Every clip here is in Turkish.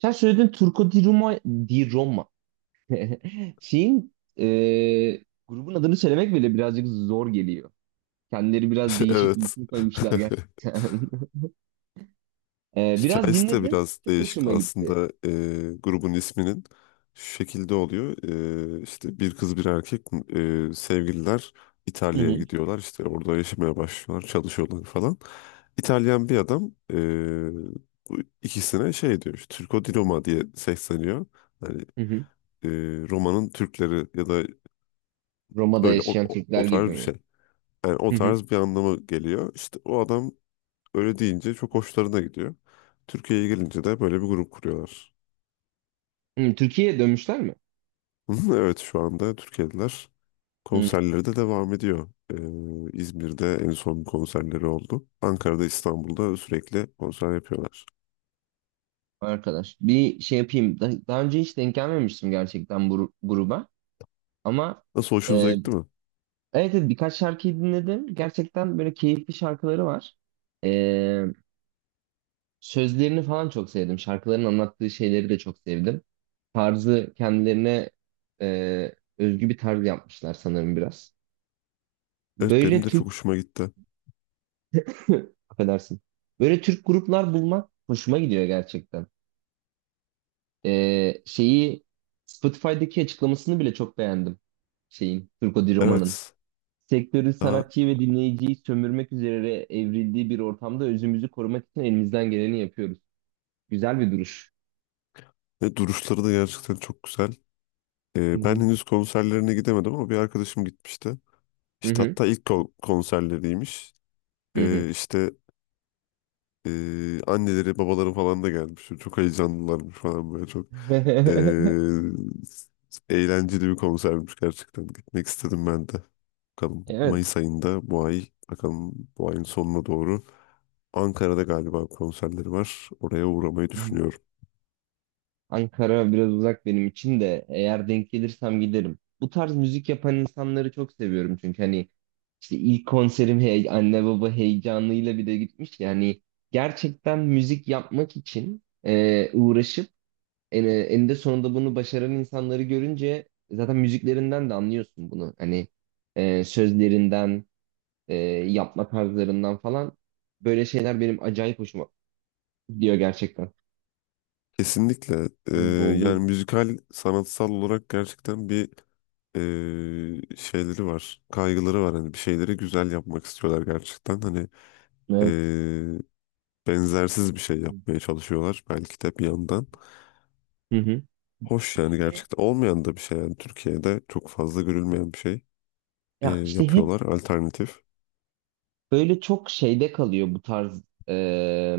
Sen söyledin Turco di Roma, di Roma. Şeyin, grubun adını söylemek bile birazcık zor geliyor. Kendileri biraz değişik bir Evet. isim koymuşlar gerçekten. Biraz Hikayesi de dinledim. biraz Çok değişik hoşuma gitti. aslında grubun isminin şu şekilde oluyor. İşte bir kız bir erkek sevgililer Hı İtalya'ya hı. gidiyorlar, işte orada yaşamaya başlıyorlar, çalışıyorlar falan. İtalyan bir adam bu ikisine şey diyor, işte Turco di Roma diye sesleniyor. Yani Hı hı. e, Roma'nın Türkleri ya da Roma'da öyle o, yaşayan o, Türkler o gibi tarz bir mi? şey. Yani o Hı hı. tarz bir anlama geliyor. İşte o adam öyle deyince çok hoşlarına gidiyor. Türkiye'ye gelince de böyle bir grup kuruyorlar. Hı, Türkiye'ye dönmüşler mi? Evet, şu anda Türkiye'liler, Hı, konserleri de devam ediyor. İzmir'de en son konserleri oldu. Ankara'da, İstanbul'da sürekli konser yapıyorlar. arkadaş. Bir şey yapayım. Daha önce hiç denk gelmemiştim gerçekten bu gruba. Ama Nasıl, hoşunuza evet, gitti mi? evet birkaç şarkıyı dinledim. Gerçekten böyle keyifli şarkıları var. E, Sözlerini falan çok sevdim. Şarkıların anlattığı şeyleri de çok sevdim. Tarzı kendilerine özgü bir tarz yapmışlar sanırım biraz. Evet, benim Böyle de çok Türk, hoşuma gitti. affedersin. Böyle Türk gruplar bulmak hoşuma gidiyor gerçekten. Şeyi Spotify'daki açıklamasını bile çok beğendim. Şeyin, Turco Di Roma'nın. Evet, Sektörün daha, sanatçıyı ve dinleyiciyi sömürmek üzere evrildiği bir ortamda özümüzü korumak için elimizden geleni yapıyoruz. Güzel bir duruş. ve duruşları da gerçekten çok güzel. Hı Ben hı. henüz konserlerine gidemedim ama bir arkadaşım gitmişti. Hı İşte hı. hatta ilk konserleriymiş. Hı Ee, işte Anneleri babaları falan da gelmiş. Çok heyecanlılarmış falan böyle çok. hı. Eğlenceli bir konsermiş gerçekten. Gitmek istedim ben de. Bakalım Evet. Mayıs ayında, bu ay bakalım, bu ayın sonuna doğru Ankara'da galiba konserleri var. Oraya uğramayı Hı. düşünüyorum. Ankara biraz uzak benim için de eğer denk gelirsem giderim. Bu tarz müzik yapan insanları çok seviyorum çünkü hani işte ilk konserim hey, anne baba heyecanıyla bir de gitmiş yani gerçekten müzik yapmak için uğraşıp eninde sonunda bunu başaran insanları görünce zaten müziklerinden de anlıyorsun bunu. Hani sözlerinden, e, yapma tarzlarından falan böyle şeyler benim acayip hoşuma gidiyor gerçekten. Kesinlikle Böyle yani oluyordu. müzikal sanatsal olarak gerçekten bir şeyleri var. Kaygıları var, hani bir şeyleri güzel yapmak istiyorlar gerçekten. Hani Evet. benzersiz bir şey yapmaya çalışıyorlar belki de bir yandan. Hı hı. Hoş yani, Böyle, gerçekten olmayan da bir şey, yani Türkiye'de çok fazla görülmeyen bir şey ya işte hep yapıyorlar, alternatif. böyle çok şeyde kalıyor bu tarz e,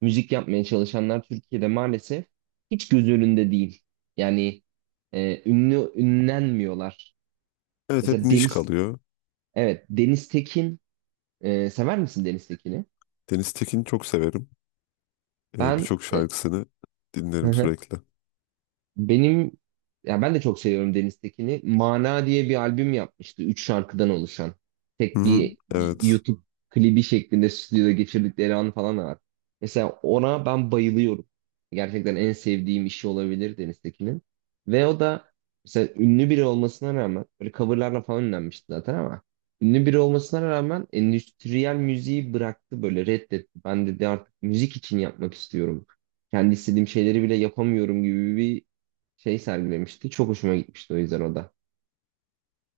müzik yapmaya çalışanlar Türkiye'de maalesef hiç göz önünde değil. Yani ünlenmiyorlar. Evet, hep Mesela niş Deniz, kalıyor. evet Deniz Tekin, sever misin Deniz Tekin'i? Deniz Tekin'i çok severim. Ben, Birçok e, şarkısını dinlerim sürekli. Benim ya ben de çok seviyorum Deniz Tekin'i. Mana diye bir albüm yapmıştı. Üç şarkıdan oluşan. Hı Tek hı, bir evet. YouTube klibi şeklinde stüdyoda geçirdikleri an falan da var. Mesela ona ben bayılıyorum. Gerçekten en sevdiğim işi olabilir Deniz Tekin'in. Ve o da mesela ünlü biri olmasına rağmen böyle coverlarla falan ünlenmişti zaten ama ünlü biri olmasına rağmen endüstriyel müziği bıraktı böyle reddetti. Ben dedi artık müzik için yapmak istiyorum kendi istediğim şeyleri bile yapamıyorum gibi şey sergilemişti. Çok hoşuma gitmişti o yüzden o da.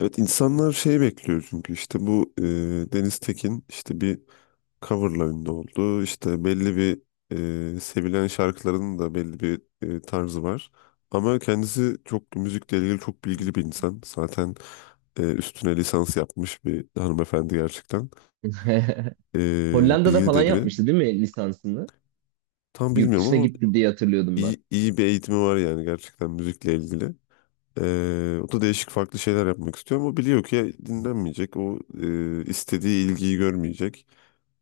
Evet, insanlar şey bekliyor çünkü işte bu Deniz Tekin işte bir coverla ünlü oldu. İşte belli bir sevilen şarkıların da belli bir tarzı var. Ama kendisi çok müzikle ilgili, çok bilgili bir insan. Zaten üstüne lisans yapmış bir hanımefendi gerçekten. Hollanda'da Bilgili falan de biri. yapmıştı değil mi lisansını? Tam Yurt bilmiyorum dışına ama gitti diye hatırlıyordum ben. İyi bir eğitimi var yani, gerçekten müzikle ilgili. O da değişik farklı şeyler yapmak istiyor ama biliyor ki dinlenmeyecek. O istediği ilgiyi görmeyecek.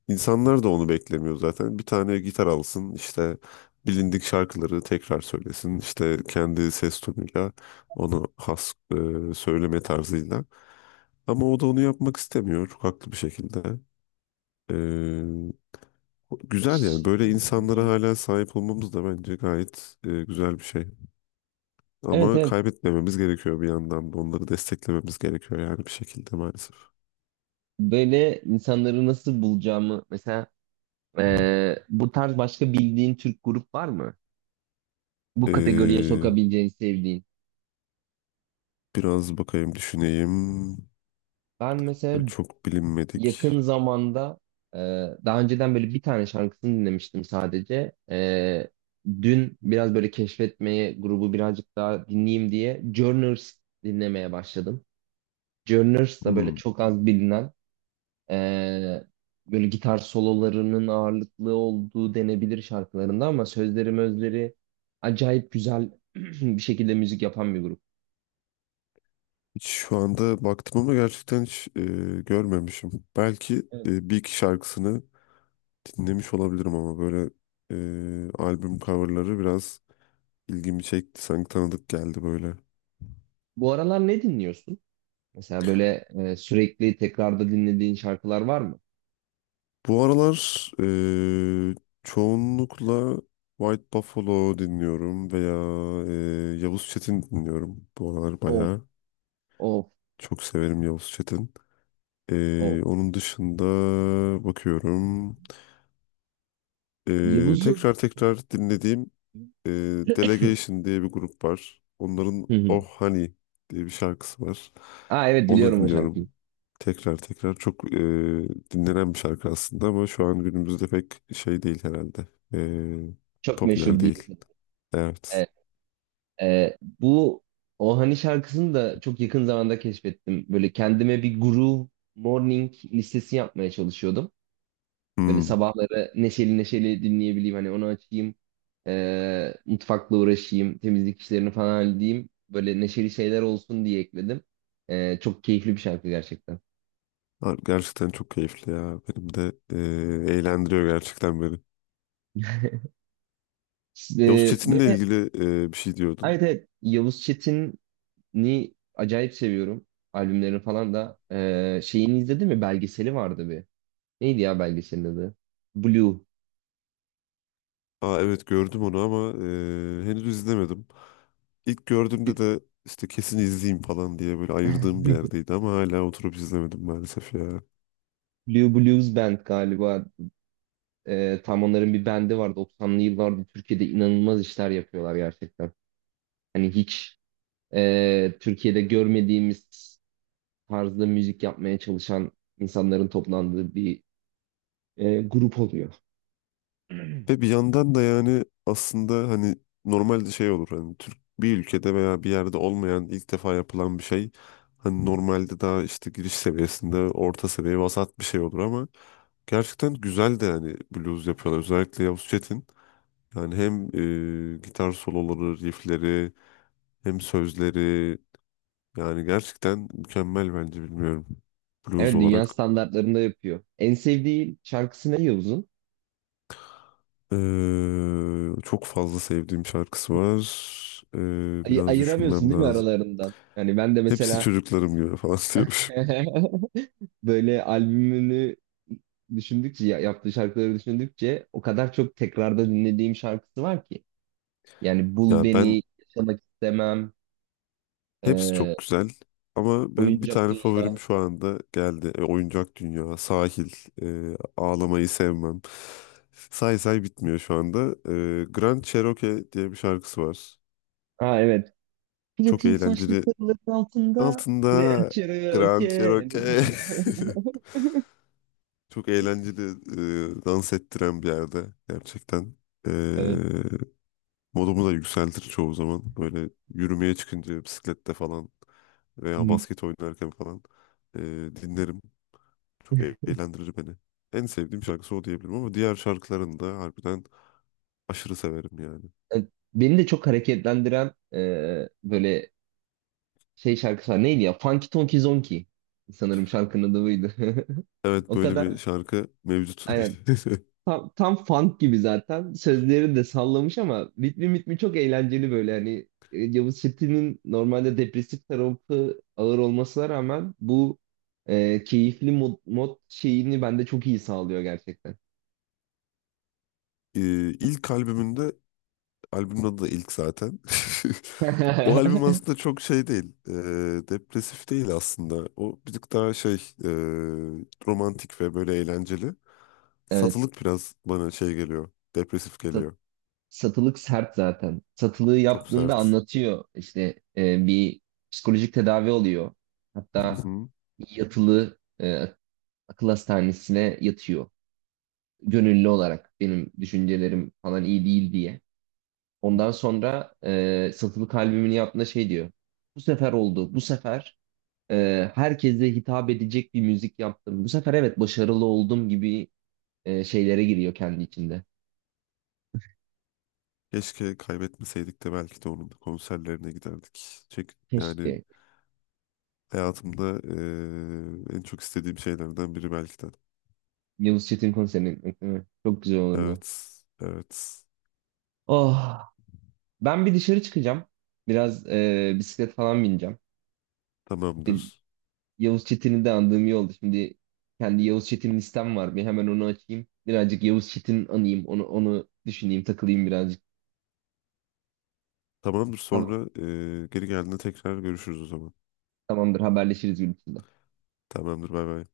İnsanlar da onu beklemiyor zaten. Bir tane gitar alsın, işte bilindik şarkıları tekrar söylesin, işte kendi ses tonuyla, onu has söyleme tarzıyla. Ama o da onu yapmak istemiyor, haklı bir şekilde. Güzel yani, böyle insanlara hala sahip olmamız da bence gayet güzel bir şey. Evet Ama evet. kaybetmememiz gerekiyor, bir yandan da onları desteklememiz gerekiyor yani bir şekilde, maalesef. Böyle insanları nasıl bulacağımı mesela bu tarz başka bildiğin Türk grup var mı? Bu kategoriye E, sokabileceğin sevdiğin. Biraz bakayım, düşüneyim. Ben mesela Çok yakın bilinmedik. zamanda e, daha önceden böyle bir tane şarkısını dinlemiştim sadece. Dün biraz böyle keşfetmeye grubu birazcık daha dinleyeyim diye Journers dinlemeye başladım. Journers da böyle Hmm. çok az bilinen e, böyle gitar sololarının ağırlıklı olduğu denebilir şarkılarında ama sözleri mözleri acayip güzel bir şekilde müzik yapan bir grup. Hiç, şu anda baktım ama gerçekten hiç görmemişim. Belki Evet. Bir iki şarkısını dinlemiş olabilirim ama böyle albüm coverları biraz ilgimi çekti. Sanki tanıdık geldi böyle. Bu aralar ne dinliyorsun? Mesela böyle sürekli tekrarda dinlediğin şarkılar var mı? Bu aralar e, çoğunlukla White Buffalo dinliyorum veya Yavuz Çetin dinliyorum. Bu aralar Of. bayağı Of. çok severim Yavuz Çetin. Of. Onun dışında bakıyorum. Yavuz'u. Tekrar tekrar dinlediğim e, Delegation diye bir grup var. Hı Onların hı. Oh Honey diye bir şarkısı var. Aa evet Onu biliyorum o şarkıyı. dinliyorum. Tekrar tekrar çok dinlenen bir şarkı aslında ama şu an günümüzde pek şey değil herhalde. Çok Popüler meşhur değil. değil. Evet. Evet. Bu o hani şarkısını da çok yakın zamanda keşfettim. Böyle kendime bir groove morning listesi yapmaya çalışıyordum. Böyle Hmm. sabahları neşeli neşeli dinleyebileyim. Hani onu açayım. Mutfakla uğraşayım. Temizlik işlerini falan halledeyim. Böyle neşeli şeyler olsun diye ekledim. Çok keyifli bir şarkı gerçekten. Ha, gerçekten çok keyifli ya. Benim de eğlendiriyor gerçekten beni. Yavuz Ee, Çetin'le böyle, ilgili bir şey diyordun. evet evet. Yavuz Çetin ni acayip seviyorum. Albümlerini falan da. Şeyini izledin mi? Belgeseli vardı bir. Neydi ya belgeselin adı? Blue. Aa, evet gördüm onu ama henüz izlemedim. İlk gördüğümde de işte kesin izleyeyim falan diye böyle ayırdığım bir yerdeydi ama hala oturup izlemedim maalesef ya. Blue Blues Band galiba. Tam onların bir bendi var. 90'lı yıllarda Türkiye'de inanılmaz işler yapıyorlar gerçekten. Hani hiç Türkiye'de görmediğimiz tarzda müzik yapmaya çalışan insanların toplandığı bir grup oluyor. Ve bir yandan da yani aslında hani normalde şey olur, hani Türk, bir ülkede veya bir yerde olmayan ilk defa yapılan bir şey hani normalde daha işte giriş seviyesinde, orta seviye, vasat bir şey olur ama gerçekten güzel de, yani blues yapıyorlar özellikle Yavuz Çetin. Yani hem gitar soloları, riffleri, hem sözleri, yani gerçekten mükemmel bence, bilmiyorum, blues Evet, olarak. dünya standartlarında yapıyor. En sevdiği şarkısı ne Yavuz'un? Çok fazla sevdiğim şarkısı var. Biraz Ayıramıyorsun düşünmem değil mi lazım. aralarından? Yani ben de Hepsi mesela çocuklarım gibi falan diyor. böyle albümünü düşündükçe yaptığı şarkıları düşündükçe o kadar çok tekrarda dinlediğim şarkısı var ki. Yani Bul Ya ben, Beni, Yaşamak İstemem, hepsi e, çok güzel ama benim bir Oyuncak tane Dünya. favorim şu anda geldi. Oyuncak Dünya, Sahil, Ağlamayı Sevmem. Say say bitmiyor şu anda. Grand Cherokee diye bir şarkısı var. Ha evet. Çok Platin saçlı eğlenceli. karıların altında Grand Altında Cherokee. Grand Cherokee. Yani. Çok eğlenceli, dans ettiren bir yerde gerçekten. E, Evet. Modumu da yükseltir çoğu zaman. Böyle yürümeye çıkınca, bisiklette falan veya Hı. basket oynarken falan e, dinlerim. Çok eğlendirir beni. En sevdiğim şarkısı o diyebilirim ama diğer şarkılarını da harbiden aşırı severim yani. E, Beni de çok hareketlendiren böyle şey şarkısı var. Neydi ya? Funky Tonky Zonky. Sanırım şarkının adı buydu. Evet, O böyle kadar. bir şarkı mevcut. Aynen. Tam funk gibi zaten. Sözleri de sallamış ama ritmi mitmi çok eğlenceli böyle. Hani Yavuz Çetin'in normalde depresif tarafı ağır olmasına rağmen bu keyifli mod şeyini bende çok iyi sağlıyor gerçekten. E, ilk albümünde, albümün adı da ilk zaten. O albüm aslında çok şey değil, depresif değil aslında. O birazcık daha şey, romantik ve böyle eğlenceli. Evet. Satılık biraz bana şey geliyor. Depresif sat- geliyor. Satılık sert zaten. Satılığı Çok yaptığında sert. anlatıyor. İşte bir psikolojik tedavi oluyor. Hı Hatta hı. yatılı akıl hastanesine yatıyor. Gönüllü olarak benim düşüncelerim falan iyi değil diye. Ondan sonra satılık albümünü yaptığında şey diyor. Bu sefer oldu. Bu sefer herkese hitap edecek bir müzik yaptım. Bu sefer evet başarılı oldum gibi şeylere giriyor kendi içinde. Keşke kaybetmeseydik de belki de onun konserlerine giderdik. Çek, yani Keşke. hayatımda en çok istediğim şeylerden biri belki de. Yavuz Çetin konserini gitmek değil mi? Çok güzel olurdu. Evet. Evet. Oh. Ben bir dışarı çıkacağım. Biraz bisiklet falan bineceğim. De- Tamamdır. Yavuz Çetin'i de andığım iyi oldu. Şimdi kendi Yavuz Çetin listem var. Bir hemen onu açayım. Birazcık Yavuz Çetin anayım. Onu düşüneyim, takılayım birazcık. Tamamdır, Tamam, sonra geri geldiğinde tekrar görüşürüz o zaman. tamamdır, haberleşiriz gün içinde. Tamamdır, bay bay.